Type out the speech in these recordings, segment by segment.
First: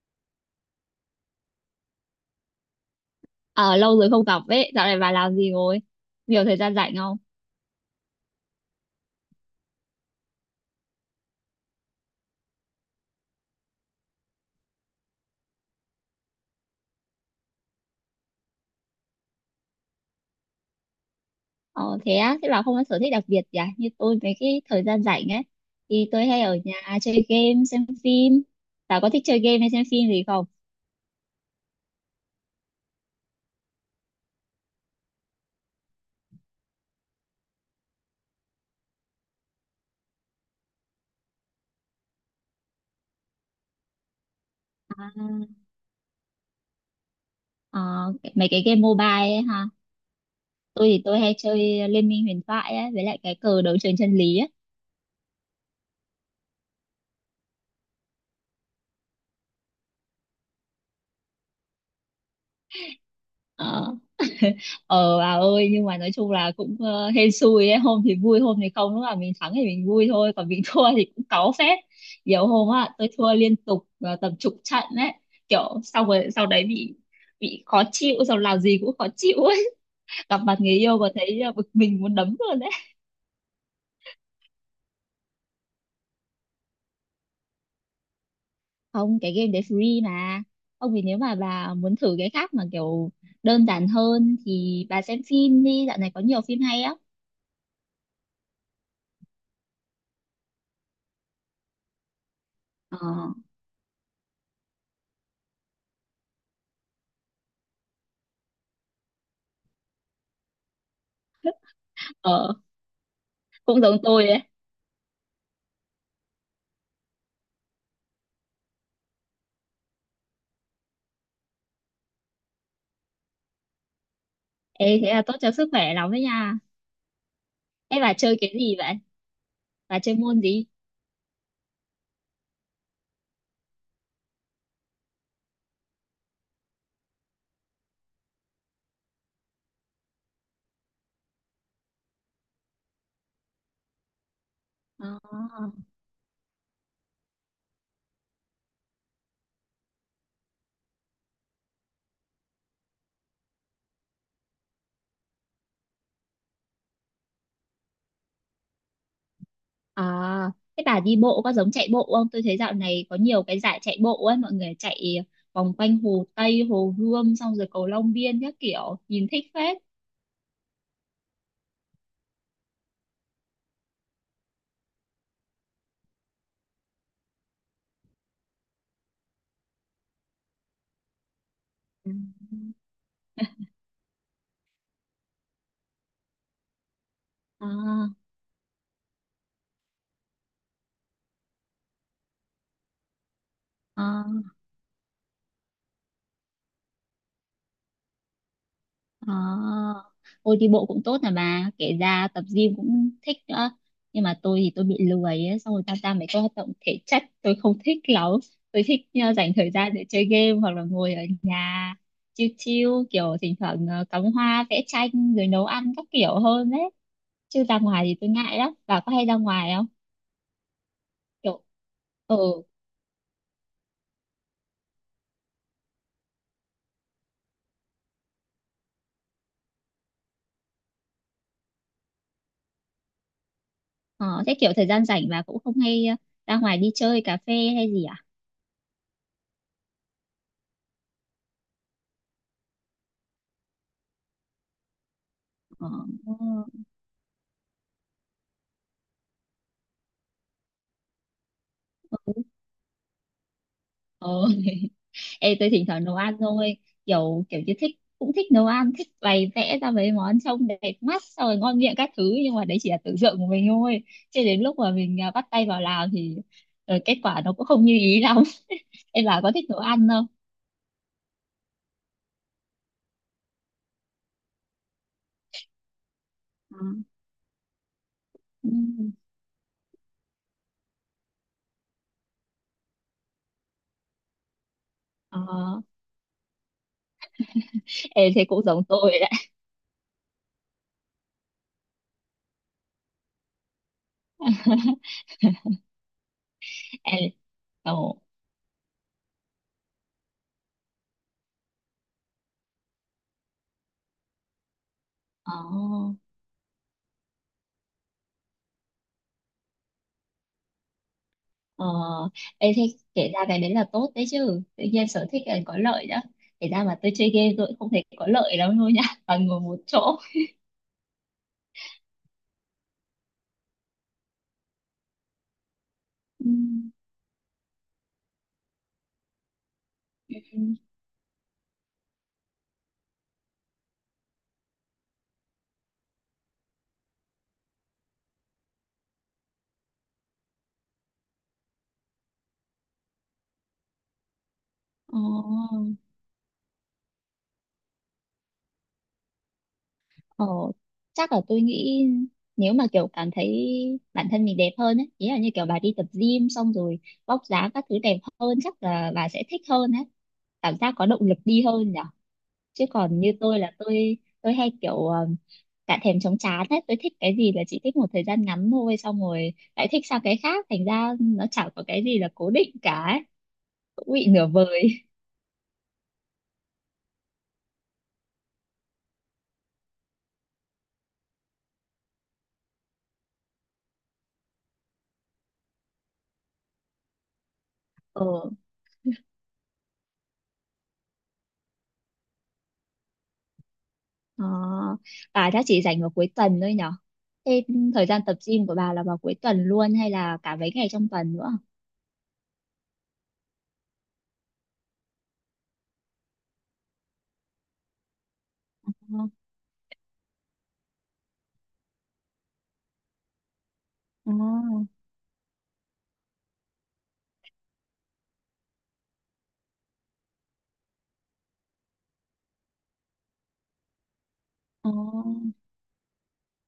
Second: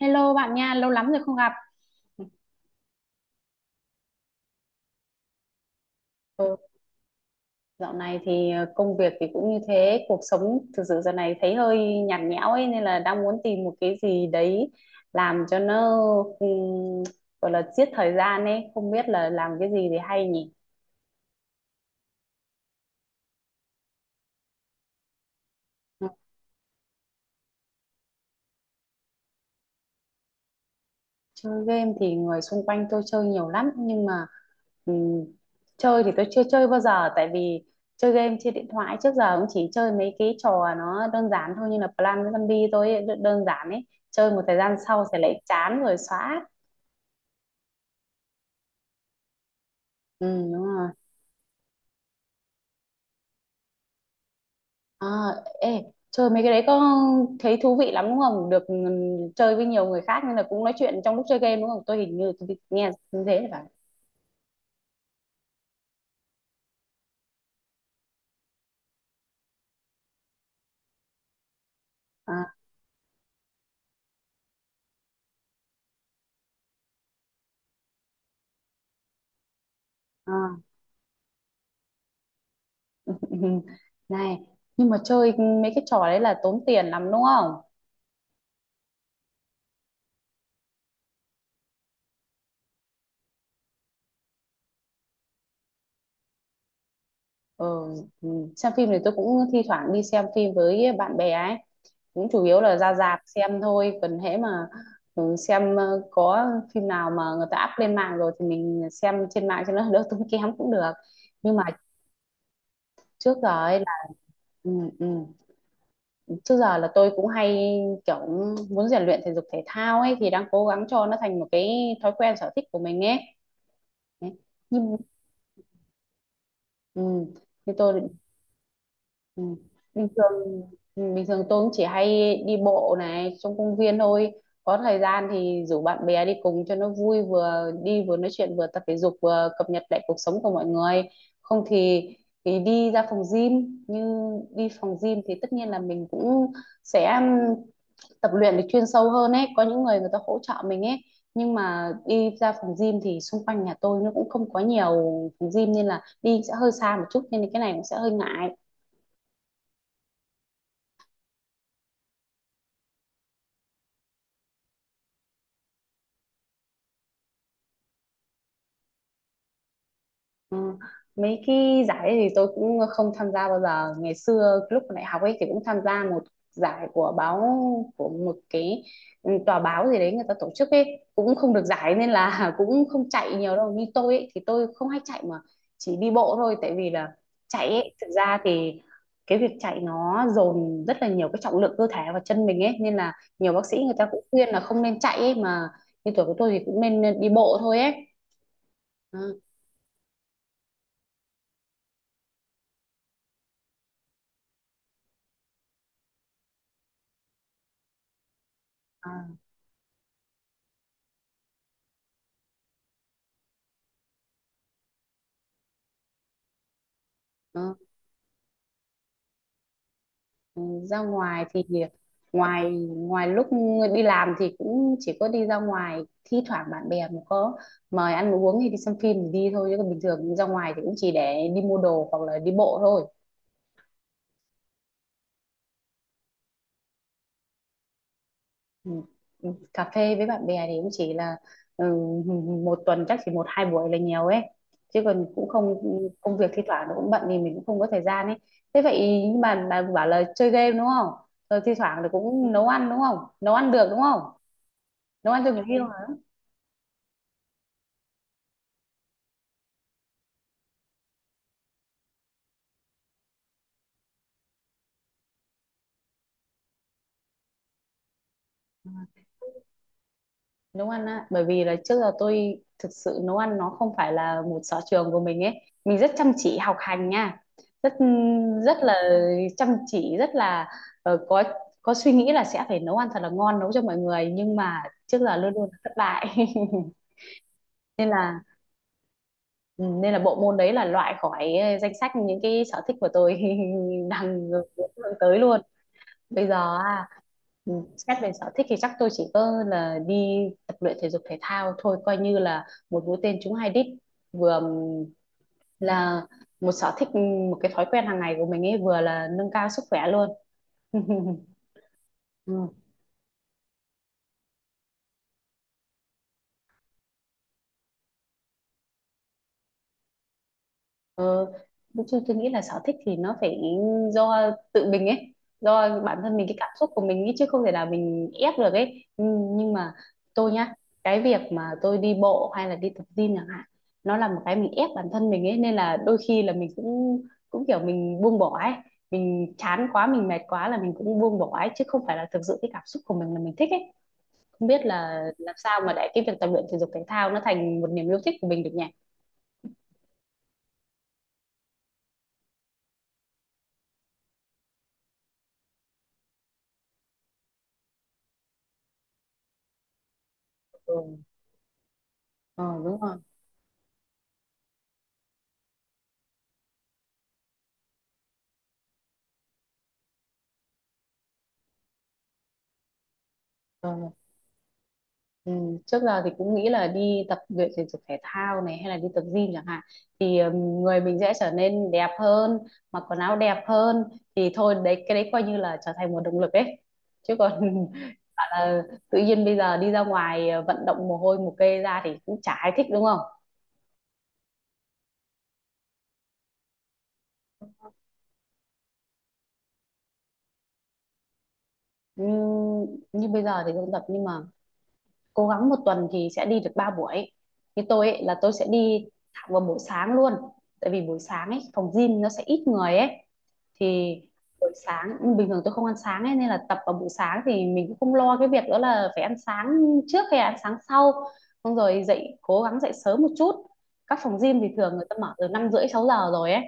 Hello bạn nha, lâu lắm rồi không gặp. Ờ, Lâu rồi không gặp ấy, dạo này bà làm gì rồi? Nhiều Ừ, thời gian rảnh không? dạo này thì công việc thì cũng như thế, cuộc sống thực sự giờ này thấy hơi nhạt nhẽo ấy nên là đang muốn tìm một cái gì đấy làm cho nó ừm, gọi là giết thời gian ấy, không biết là làm cái gì thì hay nhỉ. Ờ, Thế á, thế bà không có sở thích đặc biệt gì à? Như tôi mấy cái thời gian rảnh ấy, thì tôi hay ở nhà chơi game, xem phim. Bà có thích chơi game hay xem phim gì không? Chơi game thì người xung quanh tôi chơi nhiều lắm nhưng mà ừm, chơi thì tôi chưa chơi bao giờ tại vì chơi game trên điện thoại trước giờ cũng chỉ chơi mấy cái trò nó đơn giản thôi như là Plan Zombie tôi ấy, đơn đơn giản ấy chơi một thời gian sau sẽ lại chán rồi xóa. Ờ, Mấy cái game mobile ấy ha. Ừ, đúng rồi. Tôi thì tôi hay chơi Liên minh huyền thoại ấy, với lại cái cờ đấu trường chân lý ấy. À, ê chơi mấy cái đấy có thấy thú vị lắm đúng không, được chơi với nhiều người khác nên là cũng nói chuyện trong lúc chơi game đúng không, tôi hình như nghe như thế là phải. ờ bà ơi, nhưng mà nói chung là cũng hên xui ấy, hôm thì vui hôm thì không, lúc nào mình thắng thì mình vui thôi, còn mình thua thì cũng cáu phết. Nhiều À, hôm á, tôi thua liên tục tầm chục trận đấy. Kiểu sau rồi sau đấy bị khó chịu, xong làm gì cũng khó chịu ấy. Gặp mặt à. người yêu mà thấy bực mình muốn đấm luôn đấy. Ừ, này, nhưng mà chơi mấy cái trò đấy là tốn tiền lắm đúng không? Không, cái game đấy free mà. Ông thì nếu mà bà muốn thử cái khác mà kiểu đơn giản hơn thì bà xem phim đi, dạo này có nhiều phim hay á. Ừ, ừ, xem phim thì tôi cũng thi thoảng đi xem phim với bạn bè ấy. Cũng chủ yếu là ra ờ rạp xem thôi. Còn hễ mà ừ, xem có phim nào mà người ta up lên mạng rồi thì mình xem trên mạng cho nó đỡ tốn kém cũng được. Nhưng mà ờ trước giờ ấy cũng là giống tôi ấy. ừ, ừ, trước giờ là tôi cũng hay kiểu muốn rèn luyện thể dục thể thao ấy thì đang cố gắng cho nó thành một cái thói quen sở thích của mình ấy. Đấy. Ê, thế là tốt cho sức khỏe lắm đấy nha. Ừ. Như tôi Ê, bà thì chơi cái gì vậy? ừ. Bà Bình chơi môn thường gì? Bình thường tôi cũng chỉ hay đi bộ này trong công viên thôi, có thời gian thì rủ bạn bè đi cùng cho nó vui, vừa đi vừa nói chuyện vừa tập thể dục vừa cập nhật lại cuộc sống của mọi người, không thì đi ra phòng gym. Như đi phòng gym À, thì tất nhiên là mình cũng sẽ tập luyện được chuyên sâu hơn ấy, có những người người ta hỗ trợ mình ấy, nhưng mà đi ra phòng gym thì xung quanh nhà tôi nó cũng không có nhiều phòng gym nên là đi sẽ hơi xa một chút nên cái này cũng sẽ hơi ngại. à, thế bà đi bộ có giống chạy bộ không? Tôi thấy dạo này có nhiều cái giải chạy bộ ấy, mọi người chạy vòng quanh Hồ Tây, Hồ Gươm, xong rồi cầu Long Biên các kiểu, nhìn thích phết. Ờ, mấy cái giải ấy thì tôi cũng không tham gia bao giờ, ngày xưa lúc còn đại học ấy thì cũng tham gia một giải của báo, của một cái ừ, tòa báo gì đấy người ta tổ chức ấy, cũng không được giải nên Ừ. là cũng không chạy nhiều đâu. Như tôi ấy thì tôi không hay chạy mà chỉ đi bộ thôi, tại vì là chạy ấy À, thực ra thì cái việc chạy nó dồn rất là nhiều cái trọng lượng cơ thể và chân mình ấy, nên là nhiều bác sĩ người ta cũng khuyên à. là không nên chạy ấy mà, như tuổi của tôi thì cũng nên đi bộ thôi ấy. Ừ. À, ôi đi bộ cũng tốt, là bà kể ra tập gym cũng thích nữa, nhưng mà tôi thì tôi bị lười ấy, xong rồi tham gia mấy cái hoạt động thể chất tôi không thích lắm, tôi thích À, dành thời gian để chơi game hoặc là ngồi ở nhà chill chill, kiểu thỉnh thoảng cắm hoa vẽ tranh rồi nấu ăn các kiểu hơn đấy, chứ ra ừ. ngoài thì tôi ngại lắm. Bà có hay ra ngoài không? Ừ, ra ngoài thì Kiểu ừ. ngoài ngoài lúc đi làm thì cũng chỉ có đi ra ngoài, thi thoảng bạn bè mà có mời ăn uống hay đi xem phim thì đi thôi, chứ còn bình thường ra ngoài thì cũng chỉ để đi mua đồ hoặc là đi bộ thôi. Ờ, Thế kiểu thời gian rảnh bà cũng không hay ra ngoài đi chơi cà phê hay gì à? Ừ. Ừ, cà phê với bạn bè thì cũng chỉ là ừ, một tuần chắc chỉ một hai buổi là nhiều ấy, chứ còn cũng không, công việc thi thoảng nó cũng bận thì mình cũng không có thời gian ấy. Thế vậy nhưng mà bà bảo là chơi game đúng không, rồi thi thoảng là cũng nấu ăn đúng không, nấu ăn được đúng không, Ờ ừ. nấu ăn cho Ê, người tôi thỉnh yêu thoảng nấu hả? ăn thôi, kiểu kiểu như thích cũng thích nấu ăn, thích bày vẽ ra mấy món trông đẹp mắt xong rồi ngon miệng các thứ, nhưng mà đấy chỉ là tưởng tượng của mình thôi. Chứ đến lúc mà mình à, bắt tay vào làm thì kết quả nó cũng không như ý lắm. Em, bà có thích nấu ăn không? Nấu ăn á, bởi vì là trước giờ tôi thực sự nấu ăn nó không phải là một sở trường của mình ấy, mình rất chăm chỉ học Ừ. hành nha, rất Ừ. rất là chăm chỉ, rất là ờ, có có suy nghĩ là sẽ phải nấu ăn thật là ngon, nấu cho mọi người, nhưng mà trước giờ luôn luôn ờ thất bại, nên ê, là thế cũng giống tôi đấy. ừ, nên là bộ môn đấy là loại khỏi danh sách những cái sở thích của tôi, đang hướng tới luôn. Bây giờ Ê, xét ồ, về sở thích thì chắc tôi chỉ có là đi tập luyện thể dục thể thao thôi, coi như là một mũi tên trúng hai đích. Vừa ờ là một sở thích, một cái thói quen hàng ngày của mình ấy, vừa là nâng cao sức khỏe luôn. ờ Ừ. ê, thế kể ra cái đấy là tốt đấy chứ, tự nhiên sở thích là có lợi đó. Kể ra mà tôi chơi game tôi cũng không thấy có lợi lắm luôn nhá, toàn ngồi một chỗ. Ờ, tôi nghĩ là sở thích thì nó phải do tự mình ấy, do bản thân mình, Ừ. cái cảm xúc của mình ấy, chứ không thể là mình ép được ấy. Nhưng mà tôi nhá, cái việc mà tôi đi bộ hay là đi tập gym chẳng hạn, nó là một cái mình ép bản thân mình ấy, nên là đôi khi là mình cũng cũng kiểu mình buông bỏ ấy, mình chán quá, mình mệt quá là mình cũng buông bỏ ấy, chứ không phải là thực sự cái cảm xúc của mình là mình thích ấy. Không biết là làm sao Ồ, mà để cái việc tập luyện thể dục thể thao nó thành một niềm yêu thích của mình được nhỉ? ồ, chắc là tôi nghĩ nếu mà kiểu cảm thấy bản thân mình đẹp hơn ấy, ý là như kiểu bà đi tập gym xong rồi vóc dáng các thứ đẹp hơn chắc là bà sẽ thích hơn ấy. Cảm giác có Ừ, động lực đi hơn nhở. ờ, Chứ đúng rồi. còn như tôi là tôi hay kiểu cả thèm chóng chán ấy, tôi thích cái gì là chỉ thích một thời gian ngắn thôi xong rồi lại thích sang cái khác thành ra nó chẳng có cái gì là cố định cả ấy. Ờ. Cũng bị nửa vời. Ừ, trước giờ thì cũng nghĩ là đi tập luyện thể dục thể thao này hay là đi tập gym chẳng hạn thì người mình sẽ trở nên đẹp hơn, mặc quần áo đẹp hơn, thì thôi đấy cái đấy coi như là trở thành một động lực ấy, chứ còn bảo Ờ là tự nhiên bây giờ đi ra ngoài vận động mồ hôi mồ kê ra thì cũng chả ai thích đúng không. Ờ, bà chắc chỉ rảnh vào cuối tuần thôi nhở? Thế thời gian tập gym của bà là vào cuối tuần luôn hay là cả mấy ngày trong tuần nữa? Ừm, Như bây giờ thì không tập nhưng mà cố gắng một tuần thì sẽ đi được 3 buổi. Như tôi ấy, là tôi sẽ đi Ờ, thẳng vào buổi sáng luôn, tại vì buổi sáng ấy phòng gym nó sẽ ít người ấy, thì ờ, buổi sáng bình thường tôi không ăn sáng ấy nên là tập vào buổi sáng thì mình cũng không lo cái việc đó là phải ăn sáng trước hay ăn sáng sau, xong rồi dậy cố gắng dậy sớm một chút, các phòng gym thì ờ, thường người ta mở từ năm rưỡi sáu giờ rồi ấy,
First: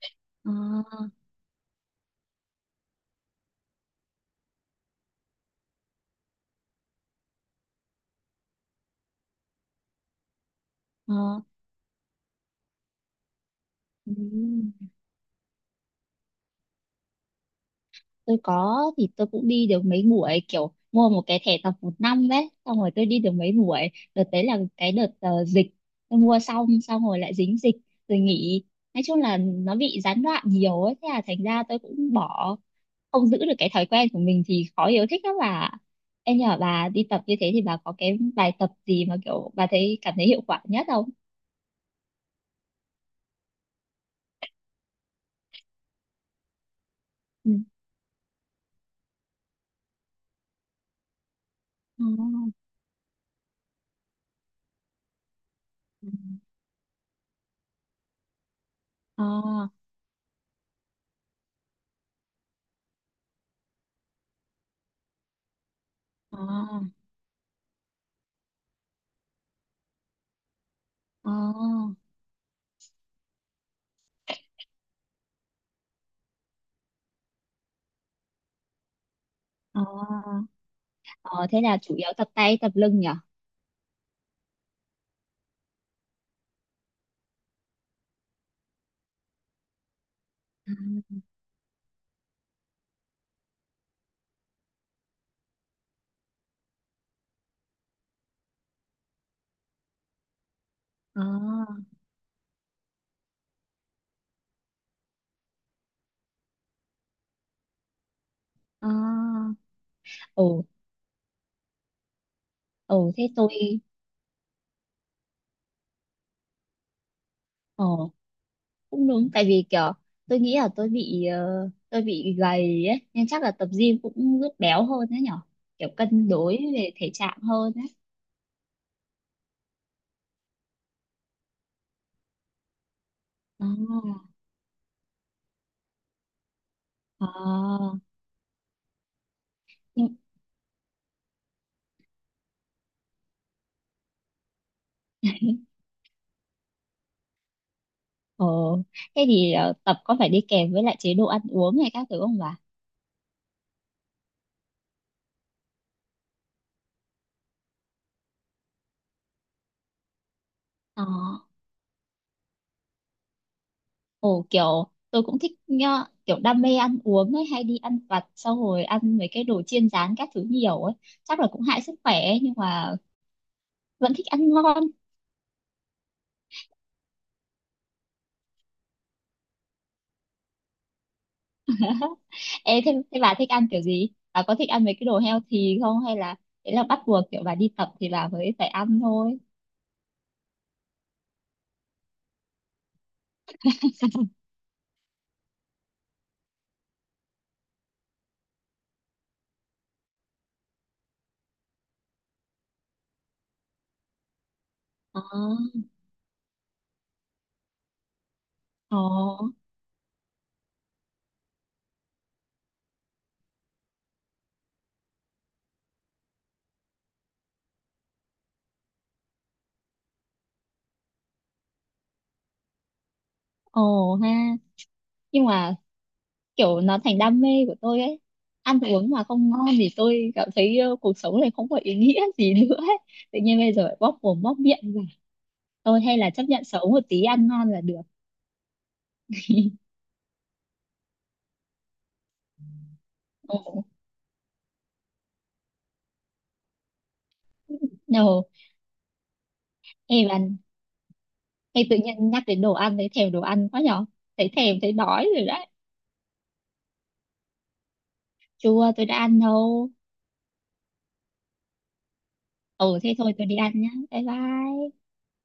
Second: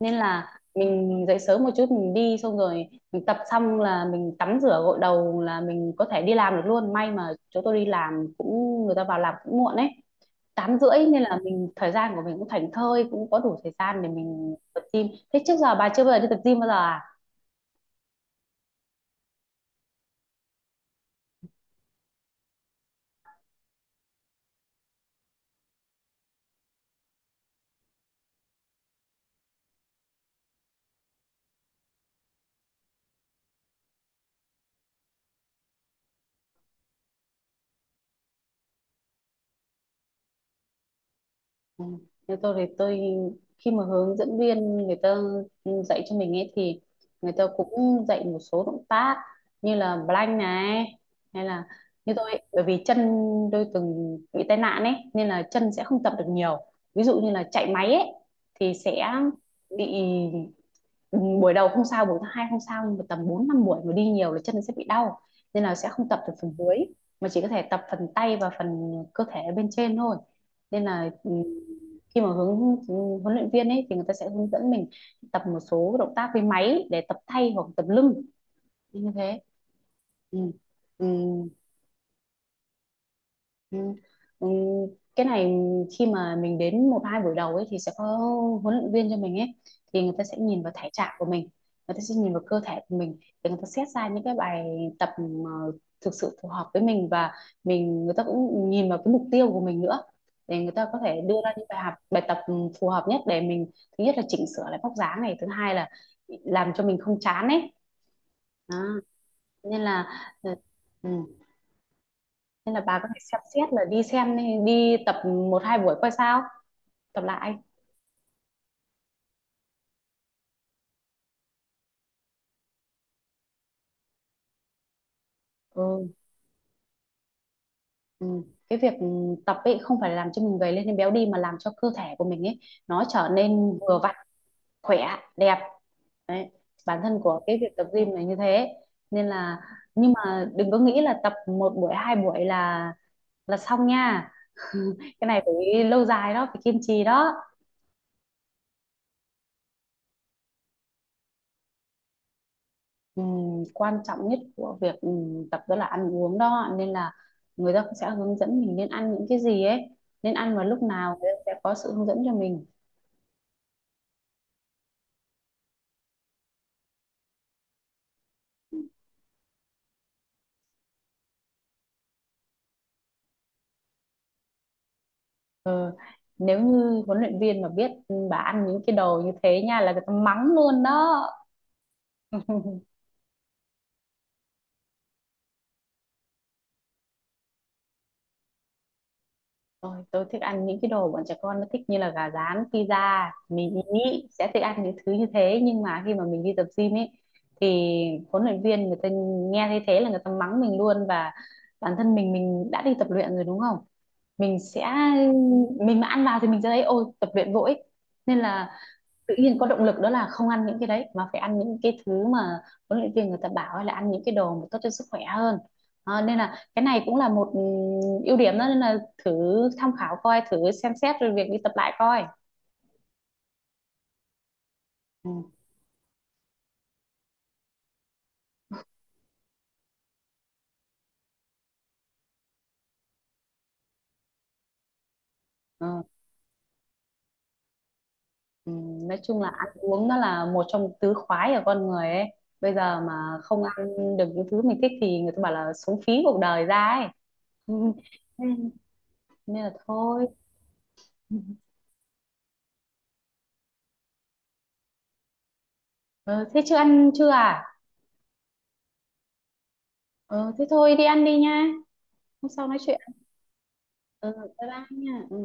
nên là ờ, mình dậy sớm một chút mình đi, xong rồi mình tập xong là mình tắm rửa gội đầu là mình có thể đi làm được luôn, may mà chỗ tôi đi làm cũng người ta vào làm cũng muộn ấy, tám rưỡi, nên là ờ. mình thời gian của mình cũng thảnh thơi, cũng có đủ thời gian để Ừ. mình tập gym. Thế trước giờ bà chưa bao giờ đi tập gym bao giờ à? Tôi có thì tôi cũng đi được mấy buổi, kiểu mua một cái thẻ tập một năm đấy xong rồi tôi đi được mấy buổi. Đợt đấy là cái đợt dịch, tôi mua xong, xong rồi lại dính dịch rồi nghỉ. Nói chung là nó bị gián đoạn nhiều ấy, thế là thành ra tôi cũng bỏ, không giữ được cái thói quen của mình thì khó yêu thích lắm bà. Em nhờ bà đi tập như thế thì bà có cái bài tập gì mà kiểu bà thấy cảm thấy hiệu quả nhất không? Ừ. Thế tôi thì tôi khi mà hướng dẫn viên người ta dạy cho mình ấy thì người ta Ừ. cũng dạy một số động tác như là plank này, hay là Ừ. như tôi ấy, bởi vì chân tôi từng bị tai nạn ấy nên là chân sẽ không tập được nhiều, ví dụ như là chạy máy ấy thì sẽ À, bị. Ừ, buổi đầu không sao, buổi thứ hai không sao, nhưng mà tầm 4 5 buổi mà đi nhiều là chân sẽ bị đau, nên là sẽ không tập được phần dưới à, mà chỉ có thể tập phần tay và phần cơ thể bên trên thôi. Nên là khi mà huấn luyện viên ấy thì người ta sẽ hướng dẫn mình tập một số động tác với máy để tập tay hoặc tập lưng như thế. à, Ừ. à. Ừ. Thế là chủ yếu tập tay tập lưng nhỉ? Ừ. Ừ. Cái này khi mà mình đến một hai buổi đầu ấy thì sẽ có huấn luyện viên cho mình ấy, thì người ta sẽ nhìn vào thể trạng À, của mình, người ta sẽ nhìn vào cơ thể của mình để người ta xét ra những cái bài tập mà thực sự phù hợp với mình, và mình người ta cũng nhìn vào cái mục tiêu của mình nữa để người ta có thể đưa ra những bài à, học bài tập phù hợp nhất để mình, thứ nhất là chỉnh sửa lại vóc dáng này, thứ hai là làm cho mình không chán ấy, đó. à. Nên là ờ, Ồ, ừ nên là bà có thể thế xem tôi, xét là đi xem, đi tập một hai buổi coi sao, tập lại. ồ cũng đúng tại vì kiểu tôi nghĩ là tôi bị gầy ấy nên chắc là tập gym cũng giúp béo hơn đấy nhở. Kiểu Ừ, cân đối về thể trạng hơn đấy. ừ. Cái việc tập ấy không phải là làm cho mình gầy lên hay béo đi mà làm cho cơ thể của mình ấy nó trở À, nên vừa vặn, khỏe, đẹp, đấy, bản thân của cái việc tập à. gym này như thế. Nên là nhưng Nhưng, mà đừng có nghĩ là tập một buổi hai buổi là xong nha, cái này phải lâu dài đó, phải kiên trì đó. ồ Thế thì tập có phải đi kèm với lại chế độ ăn uống hay các thứ không bà? Quan trọng nhất của việc tập đó là ăn uống đó, nên là người ta cũng sẽ hướng dẫn mình nên ăn những cái gì ấy, nên ăn vào lúc Ờ nào, người ta sẽ có sự hướng dẫn cho mình. Ồ kiểu tôi cũng thích nhá, kiểu đam mê ăn uống ấy, hay đi ăn vặt xong rồi ăn mấy cái đồ chiên rán các thứ nhiều ấy, chắc là cũng hại sức khỏe ấy, nhưng mà vẫn thích ăn ngon. Ờ, nếu như huấn luyện viên mà biết bà ăn những cái đồ như thế nha là người ta mắng luôn đó. Ê, thế, thế bà thích ăn kiểu gì? Bà có thích ăn mấy cái đồ healthy không? Hay là đấy là bắt buộc kiểu bà đi tập thì bà mới phải ăn thôi? Ôi, tôi thích ăn những cái đồ bọn trẻ con nó thích, như là gà rán, pizza, mình nghĩ sẽ thích ăn những thứ như thế, nhưng mà khi mà mình đi tập gym ấy thì huấn luyện viên người ta nghe thấy thế là người ta mắng mình luôn, và bản thân mình đã đi tập luyện rồi đúng không? Mình sẽ, Ờ mình mà ăn vào thì mình sẽ thấy ôi tập luyện vội, nên là ồ tự nhiên có động lực đó là không ăn những cái đấy mà phải ăn những cái thứ mà huấn luyện viên người ta bảo, hay là ăn những cái đồ mà tốt cho sức khỏe hơn. Ờ, nên là cái này cũng là một ưu điểm đó, nên là thử tham khảo coi, thử xem xét rồi việc đi tập lại coi. ồ ha nhưng Ừ. mà kiểu nó thành đam mê của tôi ấy, ăn uống mà không ngon thì tôi cảm thấy cuộc sống này không có ý nghĩa gì nữa ấy. Tự nhiên bây giờ lại bóp mồm bóp miệng. Thôi ờ, hay là chấp nhận xấu một tí ăn ngon là được. Nói chung là ăn uống nó là một trong tứ khoái của con người ấy, bây giờ mà không Ồ. ăn được những thứ mình thích thì người ta bảo là sống phí cuộc đời ra ấy. Ừ, No, nên nên là thôi. em bạn, Ừ. hay tự nhiên nhắc đến đồ ăn thấy thèm đồ ăn quá nhỏ. Thấy thèm thấy đói rồi đấy. Ờ, thế chưa ăn chưa à? Chua, tôi đã ăn đâu. Ờ, thế thôi đi ăn đi nha, hôm sau nói Ừ chuyện. thế thôi, tôi đi ăn nhá. Bye Ừ, bye bye bye. nha. Ừ.